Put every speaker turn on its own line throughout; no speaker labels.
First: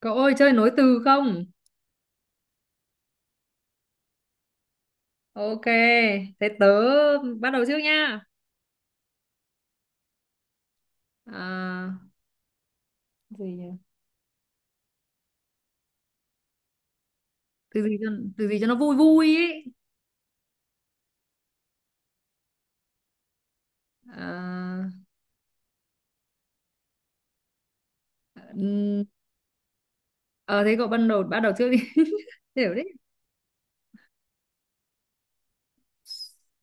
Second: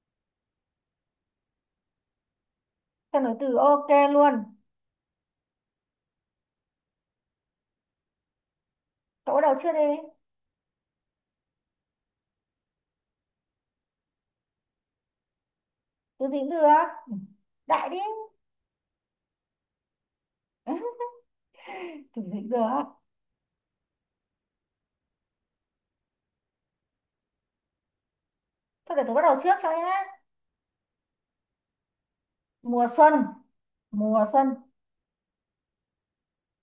Cậu ơi chơi nối từ không?
Tao nói từ ok luôn.
Ok, thế tớ bắt đầu trước nha.
Cậu bắt đầu chưa đi?
À, gì nhỉ?
Từ gì cũng được. Ừ,
Từ
đại
gì
đi.
cho từ gì cho nó vui vui ấy.
Từ gì cũng được.
À,
Thôi để
ừm,
tôi bắt đầu trước cho nhé.
ờ, thế cậu bắt đầu trước đi. Hiểu
Mùa
đấy.
xuân. Mùa xuân.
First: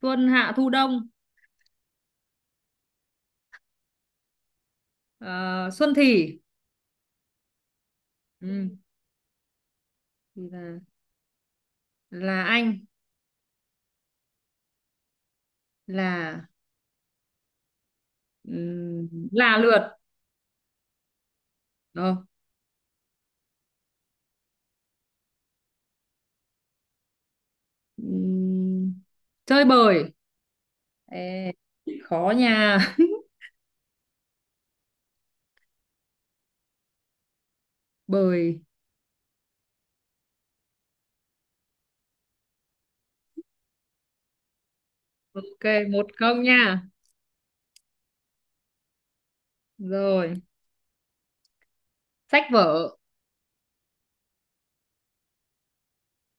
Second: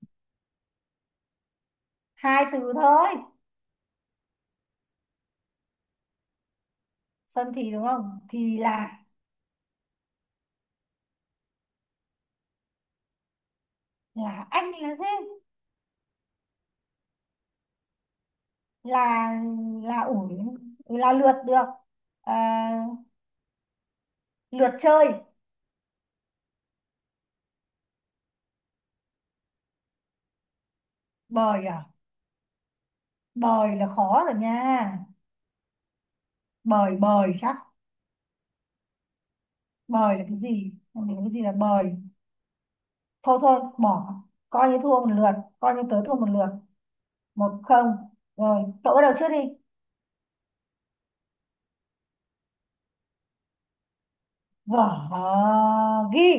Xuân hạ thu đông.
Hai từ thôi.
Ờ, Xuân thì
Xuân thì đúng không? Thì
ừ,
là
thì là anh
là anh là gì?
là
Là
là lượt.
là ủi là lượt được.
Ờ,
À, lượt chơi.
ừm, chơi bời. Ê,
Bời à?
khó nha.
Bời là khó rồi nha. Bời bời chắc.
Bời.
Bời là cái gì? Không hiểu cái gì là bời. Thôi thôi bỏ, coi như thua một lượt
Ok,
coi như tớ
một
thua một
không
lượt.
nha.
Một không, rồi cậu bắt đầu trước đi.
Rồi. Sách vở,
Vở, ghi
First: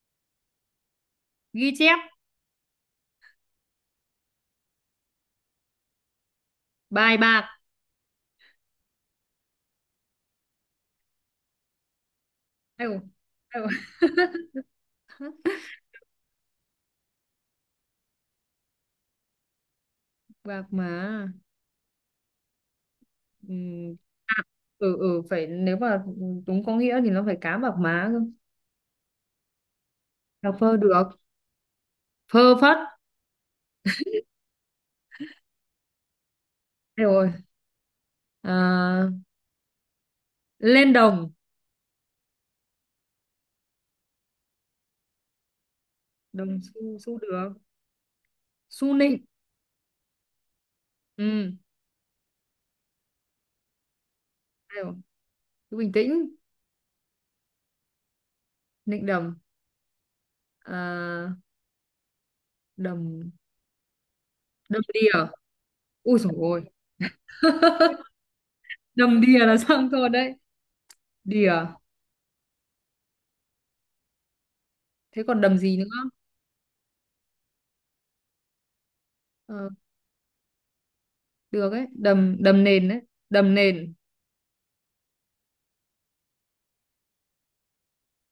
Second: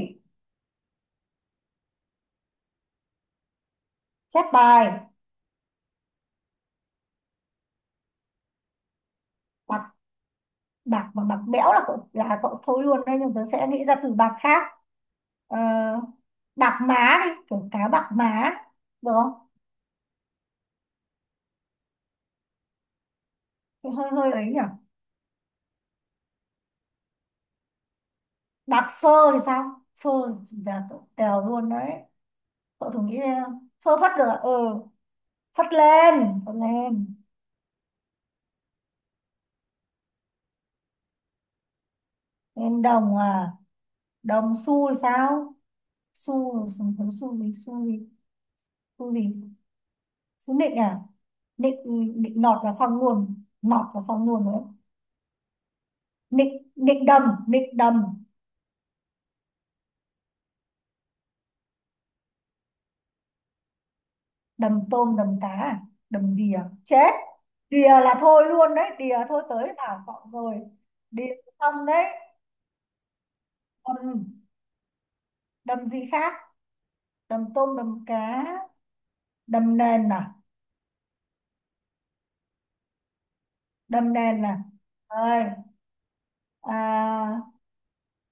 ghi chép,
chép, bài
bài bạc.
bạc. Bạc mà bạc bẽo là cậu thôi
Ai dồi,
luôn đấy, nhưng tớ
ai
sẽ
dồi,
nghĩ ra từ bạc khác. Ờ, Bạc má đi, kiểu cá bạc má, được không?
bạc má.
Thì
Ừm,
hơi hơi
à,
ấy nhỉ.
ừ phải, nếu mà đúng có nghĩa thì nó phải cá bạc má cơ.
Bạc phơ thì sao? Phơ
Đọc phơ
là cậu
được.
tèo luôn đấy,
Phơ phất.
cậu thử nghĩ ra. Phơ phất được à? Ừ, phất lên, phất
Ai
lên.
rồi, à, lên đồng.
Lên đồng à? Đồng xu thì sao?
Đồng
Xô rồi,
xu,
xô
xu
xô.
được.
Gì, xô gì,
Xu
xô
nịnh.
gì? Xô nịnh à?
Ừ.
Nịnh, nịnh nọt là xong luôn, rồi đấy.
Ai dồi, cứ bình tĩnh.
Nịnh, nịnh đầm, nịnh đầm.
Nịnh đồng, à, đồng
Đầm
đầm đìa.
tôm, đầm cá à?
Ui dồi
Đầm đìa
ôi.
chết. Đìa là thôi luôn đấy, đìa
Đầm đìa
thôi,
là
tới
xong
bảo
thôi
cọ
đấy.
rồi. Đìa,
Đìa.
xong đấy. đầm
Thế còn đầm gì nữa?
đầm gì khác? Đầm tôm, đầm cá.
Ờ,
Đầm nền à?
được ấy, đầm đầm nền đấy. Đầm nền.
đầm nền à Ơi, à,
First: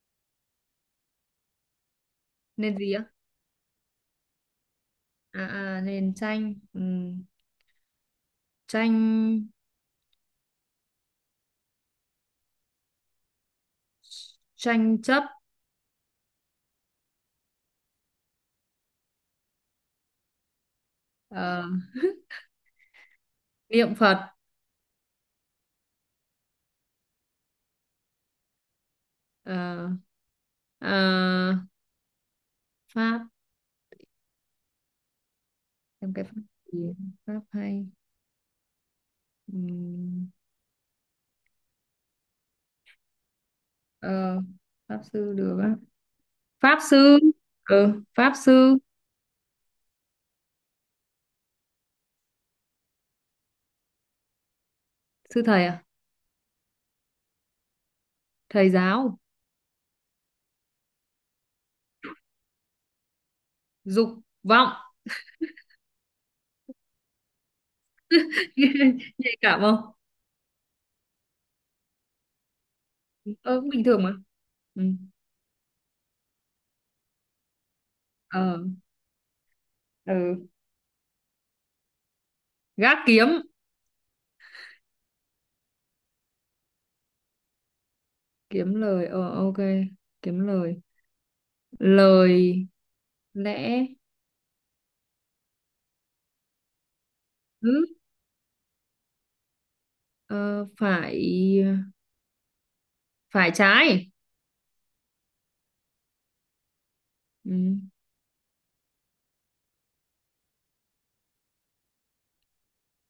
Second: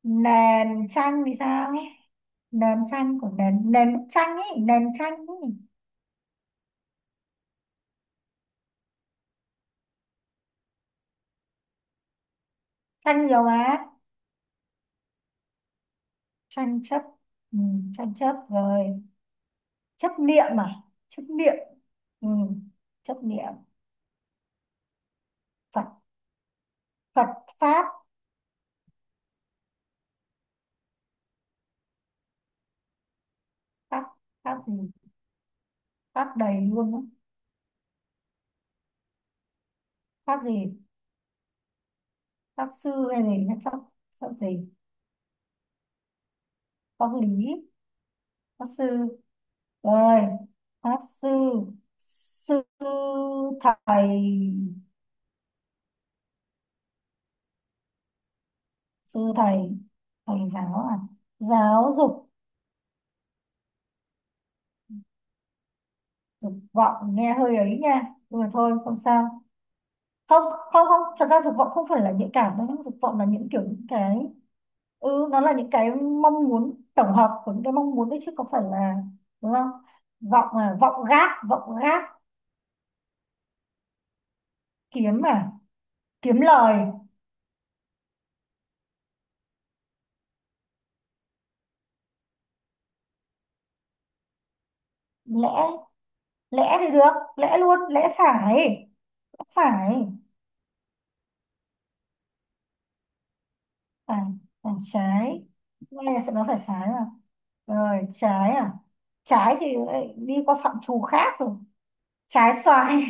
nền chanh thì sao?
Nền
Nền
gì á?
chanh của nền nền bức chanh ấy, nền chanh ấy.
À, à nền tranh. Ừm, tranh,
Tranh nhiều mà.
tranh chấp.
Tranh chấp. Ừ, tranh chấp rồi. Chấp niệm à? Chấp niệm.
Ờ,
Ừ, chấp niệm.
niệm Phật.
Phật. Phật, Pháp.
Ờ, ờ, pháp.
Pháp. Pháp gì?
Em cái
Pháp
pháp
đầy
gì?
luôn á.
Pháp hay. Ừm,
Pháp gì? Pháp sư hay gì? Hay Pháp, pháp
ờ,
gì?
pháp sư được á. Pháp
Pháp
sư.
lý.
Ừ, pháp
Pháp
sư.
sư. Rồi. Pháp sư. Sư thầy.
Sư thầy à? Thầy giáo
Sư thầy. Thầy giáo à? Giáo dục.
dục vọng.
Dục vọng nghe hơi ấy nha. Nhưng mà thôi, không
Nhạy
sao.
cảm không?
Không, không, không, thật ra dục vọng không phải là nhạy cảm đâu nhá. Dục vọng là những
Ờ
kiểu,
bình
những
thường mà.
cái,
Ừ.
ừ, nó là những cái mong muốn, tổng hợp của những cái mong muốn đấy, chứ không
Ờ.
phải là, đúng không?
Ừ.
Vọng là vọng gác, vọng gác,
Gác kiếm.
kiếm à, kiếm lời.
Kiếm lời, ờ ok, kiếm lời. Lời lẽ.
Lẽ lẽ thì được, lẽ luôn,
Ừ,
lẽ phải. Lẽ phải.
ờ, phải, phải trái.
Phải, phải trái. Nghe là sẽ nói phải trái mà.
Ừ.
Rồi trái à, trái thì lại đi qua phạm trù khác rồi. Trái xoài.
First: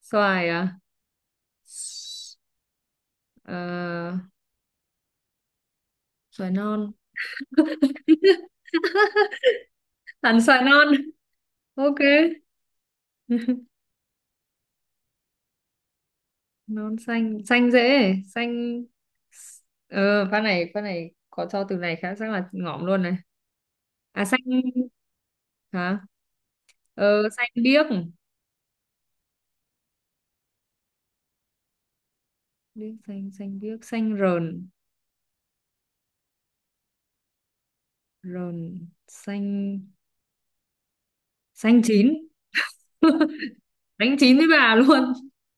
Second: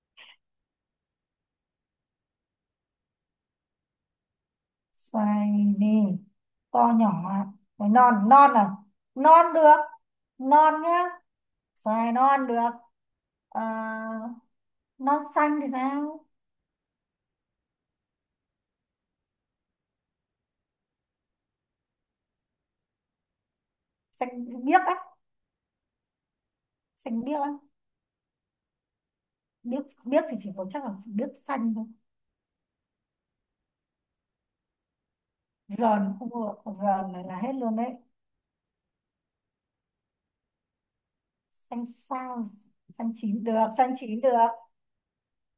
Xoài à? Ờ,
Xoài gì?
xoài non.
To nhỏ à? Xoài non, non à? Non được.
Hẳn xoài
Non
non.
nhá.
Ok.
Xoài non được. À, non xanh thì sao?
Non xanh, xanh dễ. Xanh. Ờ pha này, pha này có cho từ này khá chắc là ngỏm luôn này. À xanh,
Xanh biếc á.
hả,
Xanh
ờ
biếc
xanh
á.
biếc.
Biếc, biếc thì chỉ có, chắc là chỉ biếc xanh thôi.
Biếc xanh, xanh biếc, xanh rờn.
Rờn không được. Rờn này là hết luôn đấy.
Rờn xanh, xanh
Xanh
chín.
sao? Xanh chín được. Xanh
Đánh
chín
chín với
được.
bà luôn.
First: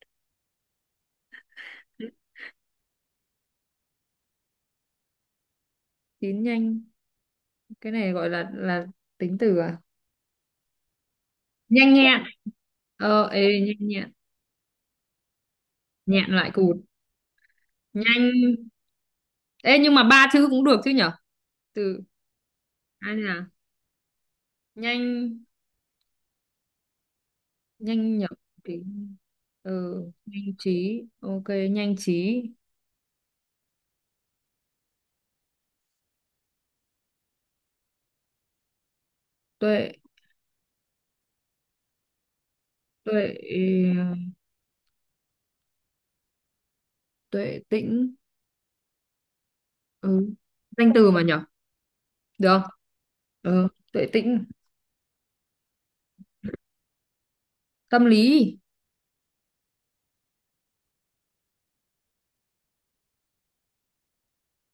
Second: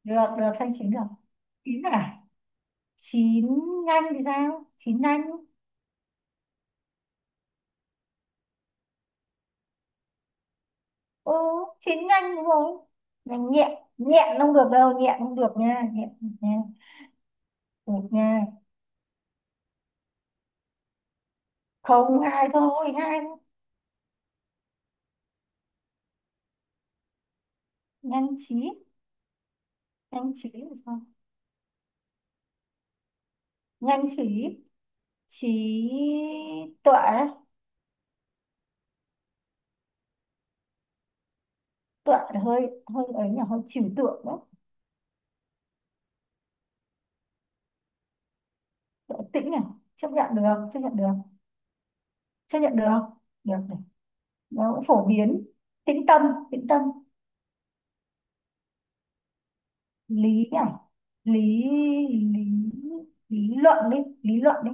Được, được. Xanh chín được. Chín à? Chín nhanh thì sao? Chín nhanh.
Chín nhanh. Cái này gọi là tính từ à?
Ừ,
Nhanh
chín
nhẹn.
nhanh, đúng rồi.
Ờ ê
Nhanh nhẹn.
nhanh nhẹn.
Nhẹn không được đâu, nhẹn không được nha. Nhẹn
Nhẹn lại
nha,
cụt.
được nha.
Nhanh. Ê nhưng mà ba chữ cũng được chứ nhở? Từ
Không, hai thôi.
ai
Hai thôi
là nhanh, nhanh nhở.
Nhanh trí.
Trí. Ừ
Nhanh
nhanh
trí là sao?
trí, ok nhanh trí.
Nhanh trí. Trí tuệ.
Tuệ.
Tuệ là hơi, hơi ấy
Tuệ.
nhỉ, hơi
Ừ,
trừu tượng đó.
tuệ tĩnh.
Tuệ Tĩnh nhỉ. Chấp
Ừ
nhận được, chấp
danh
nhận được,
từ mà nhở, được
chấp
không?
nhận được. Được
Ừ
này,
tuệ tĩnh
nó cũng phổ biến. Tĩnh tâm. Tĩnh tâm,
tâm, lý.
lý nhỉ. Lý, lý lý luận đi, lý luận đi.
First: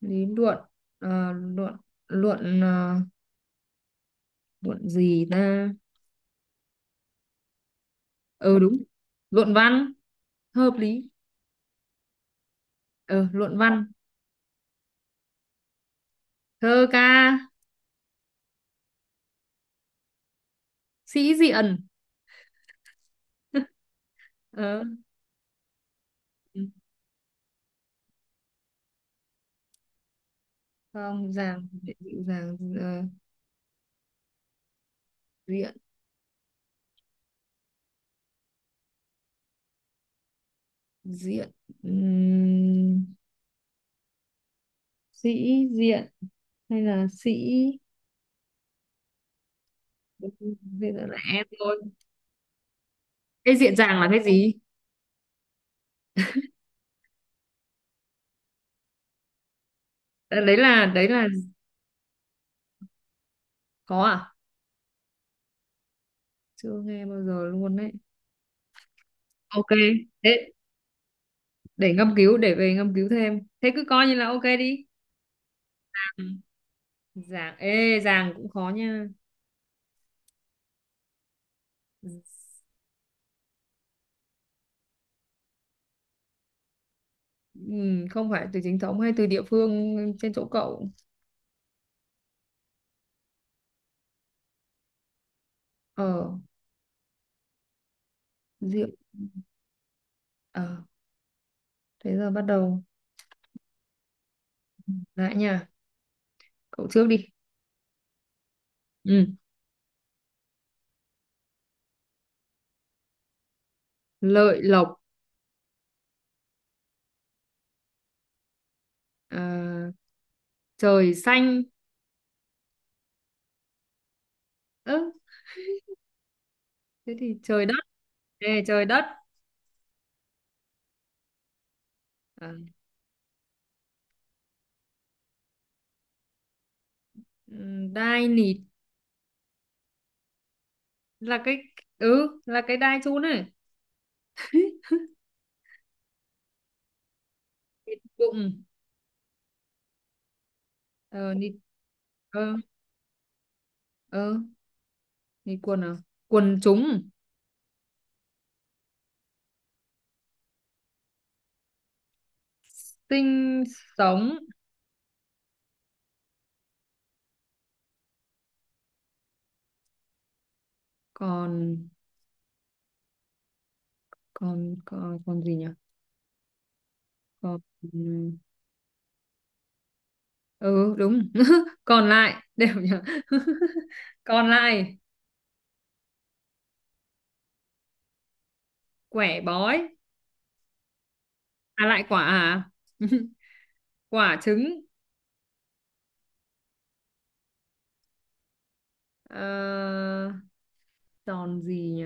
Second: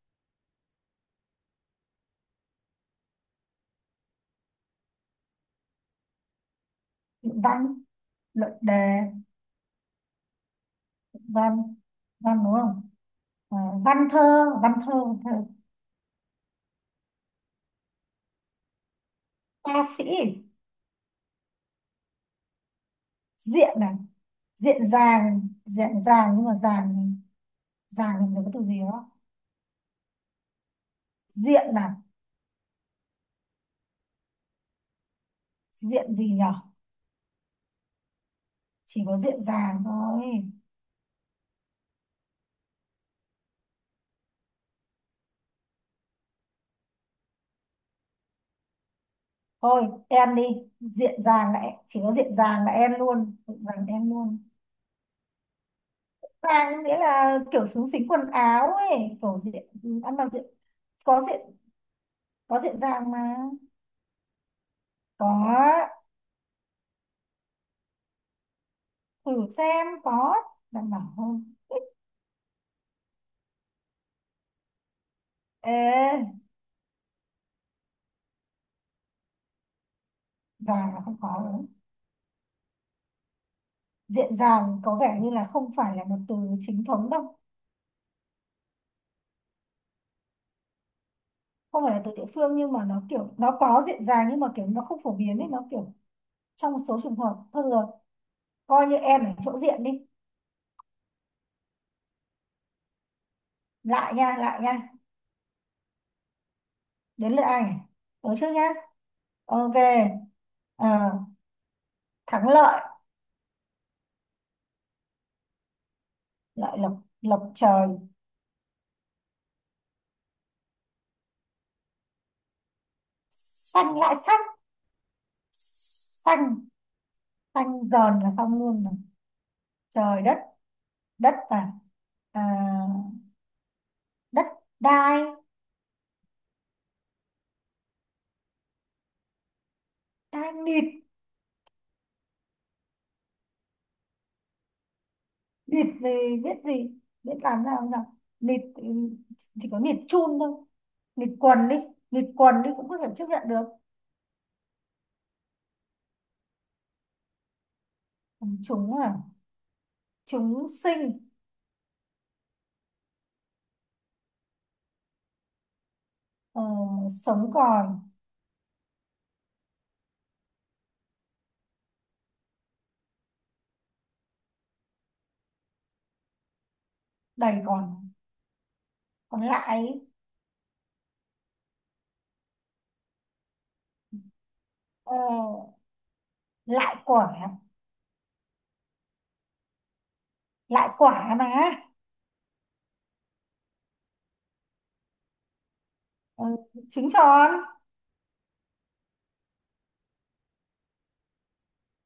Lý luận. Ờ, luận, luận, ờ, luận gì ta?
Luận văn, luận
Ừ đúng,
đề.
luận văn. Hợp lý.
Văn văn đúng không?
Ờ
À,
luận văn
văn thơ, văn thơ, văn thơ.
thơ ca
Ca sĩ,
sĩ diện.
diện này.
Ờ.
Diện dàng, diện dàng nhưng mà
Ừ.
dàng. Dàng thì có cái từ gì đó.
Không
Diện
dàng,
là,
dịu dàng. Ờ, diện,
diện gì nhở? Chỉ có diện dàng thôi.
diện, ừm, sĩ diện hay là sĩ.
Thôi em đi.
Bây giờ là
Diện
em
dàng, lại
thôi.
chỉ có diện dàng là em luôn,
Cái
diện
diện
dàng
dàng là
em
cái
luôn.
gì?
Dàng nghĩa là kiểu xúng xính quần áo ấy, kiểu diện. Ăn mặc
Ờ,
diện.
đấy
Có
là
diện, có diện dàng mà.
có à?
Có,
Chưa nghe bao giờ luôn đấy.
thử
Ok,
xem. Có
thế
đảm bảo không?
để ngâm cứu, để về ngâm cứu thêm, thế cứ coi như là ok đi.
Ê,
Ừ. Giảng, ê giảng cũng khó nha.
giàn là không có đúng. Diện giàn có vẻ như là không phải là một từ chính thống đâu.
Không phải từ chính thống hay từ địa phương trên chỗ cậu?
Không phải là từ địa phương, nhưng mà nó kiểu, nó có diện giàn, nhưng mà kiểu nó không phổ biến ấy, nó kiểu
Ờ
trong một số trường hợp. Thôi được rồi, coi
rượu.
như em ở chỗ diện đi.
Ờ thế giờ bắt đầu
Lại nha, lại nha.
lại nha, cậu trước đi.
Đến lượt ai nhỉ? Tớ trước nhá.
Ừ.
Ok. À, thắng lợi,
Lợi lộc.
lợi lộc, lộc trời.
À, trời xanh.
Xanh lại xanh.
Ớ,
Xanh,
thế thì trời đất.
xanh giòn là xong
Ê,
luôn
trời
này.
đất.
Trời đất. Đất là à, ờ,
À,
đất đai.
đai nịt.
Đai nịt.
Là cái, ừ là cái đai chun này.
Nịt thì biết gì, biết làm ra làm sao? Nịt
Bụng.
thì chỉ có nịt chun thôi. Nịt
Ờ nịt.
quần đi.
Ờ,
Cũng có thể chấp nhận được.
ờ, nịt quần à? Quần chúng
Chúng à, chúng sinh.
sinh. Sống
ờ, Sống còn.
còn. Còn còn gì nhỉ? Còn.
Đầy còn. Còn lại.
Ừ đúng. Còn lại đều nhờ. Còn lại
ờ, Lại quả.
quẻ bói.
Lại quả mà.
À lại quả à? Quả trứng.
Ờ, trứng tròn.
Ờ, tròn gì nhỉ?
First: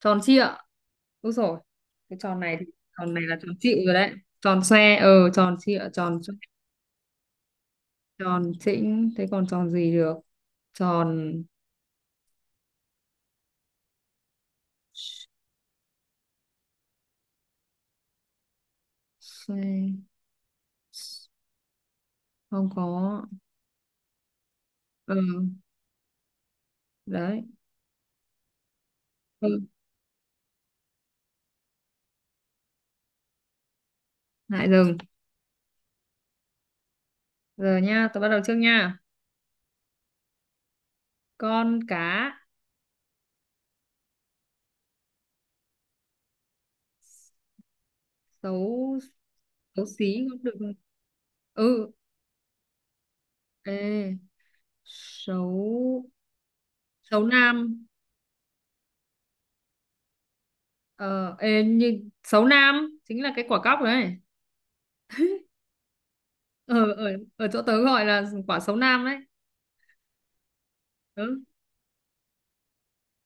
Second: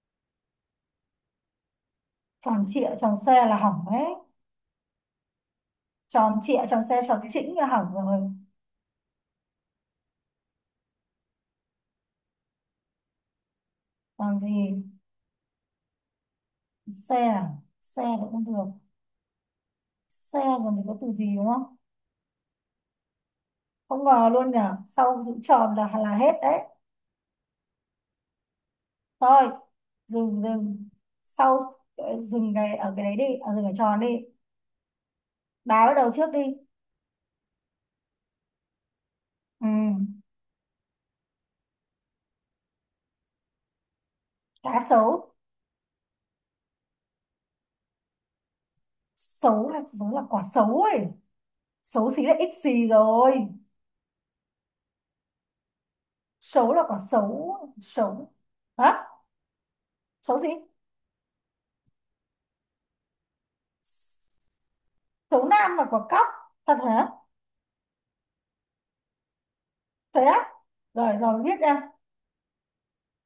Tròn trịa, đúng rồi. Cái tròn này
Tròn
thì
trịa.
tròn
Tròn
này là
xe
tròn
là
trịa
hỏng
rồi đấy.
đấy.
Tròn xoe, ờ tròn trịa, tròn xoe.
Tròn trịa, tròn xe, tròn chỉnh là hỏng rồi.
Tròn chỉnh, thế còn tròn gì được? Tròn
Còn gì? Xe à? Xe thì cũng được.
xoe,
Xe còn gì? Có từ gì đúng không?
không có.
Không ngờ luôn nhở. Sau giữ
Ừ
tròn là hết đấy.
đấy.
Thôi,
Ừ.
dừng dừng. Sau dừng cái ở cái đấy đi, ở dừng ở tròn đi.
Lại dừng.
Bà bắt đầu trước đi.
Giờ nha, tôi bắt đầu trước nha.
Ừ,
Con cá.
cá sấu.
Xấu.
Sấu là
Xấu
giống là
xí
quả
cũng được.
sấu ấy.
Ừ
Xấu xí là ít xì rồi.
ê xấu.
Sấu là quả
Xấu
sấu,
nam.
sấu. Hả? Sấu gì?
Ờ ê, như xấu nam chính là cái quả cóc đấy.
Sấu nam là quả cóc. Thật
Ở
hả?
ở, ở chỗ tớ gọi là quả xấu nam đấy.
Thế á? Rồi
Ừ
rồi, biết nha.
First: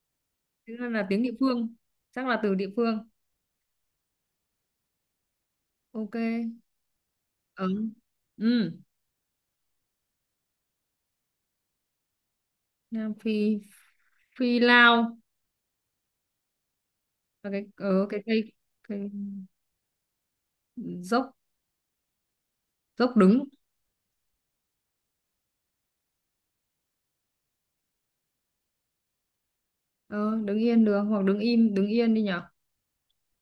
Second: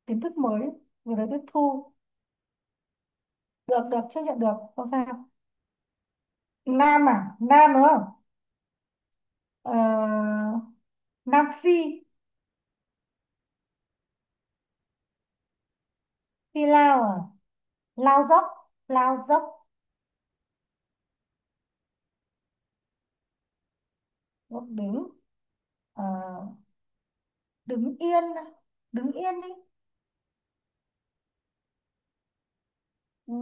Kiến thức mới
thế nên là
vừa
tiếng
mới
địa
tiếp
phương,
thu.
chắc là từ địa phương.
Được, được, chấp nhận được. Không sao.
Ok.
Nam à?
Ừ.
Nam đúng không?
Ừ.
Ờ, Nam Phi.
Nam Phi. Phi lao
Phi Lao à?
là cái ở cái
Lao dốc.
cây, cái
Lao dốc,
dốc. Dốc đứng.
dốc đứng. Ờ, đứng yên. Đứng yên đi.
Ờ, đứng yên được hoặc đứng im, đứng yên đi nhở.
Ừ.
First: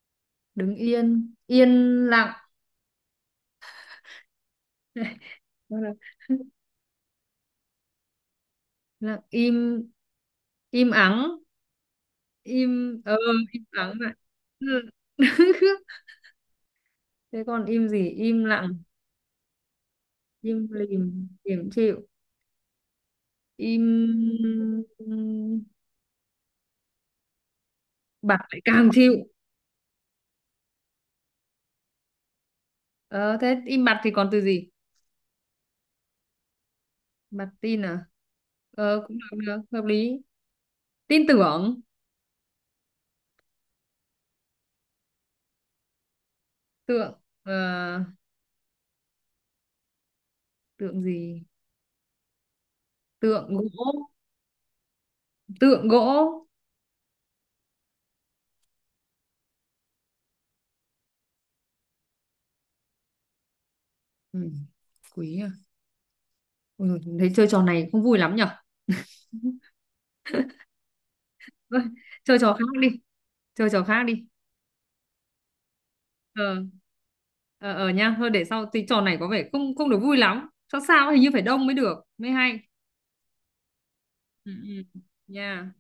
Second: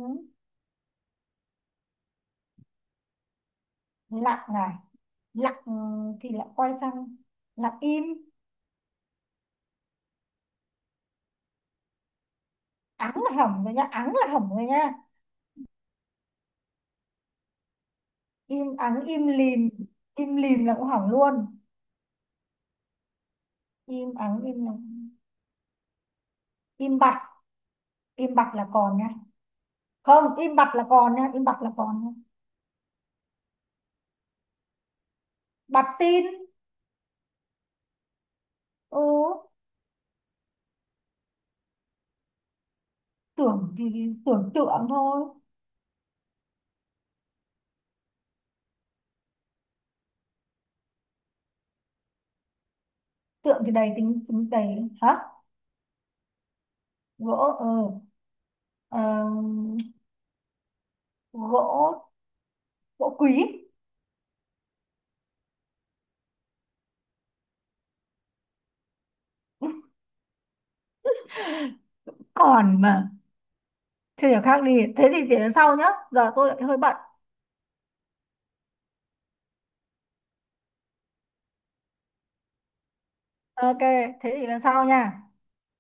Đứng yên, yên lặng.
Lặng này. Lặng, ừ,
Đó là-
thì lại quay sang lặng im.
lặng im, im ắng, im,
Ắng
ờ
là
im
hỏng rồi nha,
ắng vậy. Ừ. Thế còn im gì? Im
im
lặng,
ắng. Im lìm.
im
Là cũng
lìm,
hỏng luôn.
im chịu, im
Im ắng, im bặt. Im
bặt
bặt
lại
là
càng
còn nha.
chịu.
Không, im bặt là còn nha,
Ờ thế im bặt thì còn từ gì?
bặt tin.
Bặt tin à?
Ừ,
Ờ cũng được, được hợp lý. Tin tưởng,
tưởng thì tưởng tượng thôi.
tượng, ờ, tượng gì? Tượng
Tượng thì đầy,
gỗ.
tính tính đầy hả.
Tượng gỗ.
Gỗ. Ờ, ờ, gỗ gỗ quý.
Ừ. Quý à? Ôi, dồi, thấy chơi trò này không vui lắm nhở. Thôi, chơi trò khác
Còn
đi,
mà
chơi trò khác đi.
chưa hiểu. Khác đi, thế thì để lần sau nhá. Giờ tôi lại
ờ
hơi bận.
ờ ờ nha, thôi để sau, thì trò này có vẻ không không được vui lắm, sao sao hình như phải đông mới được mới hay.
Ok, thế thì
Ừ.
lần
Ừ.
sau nha.
Nha.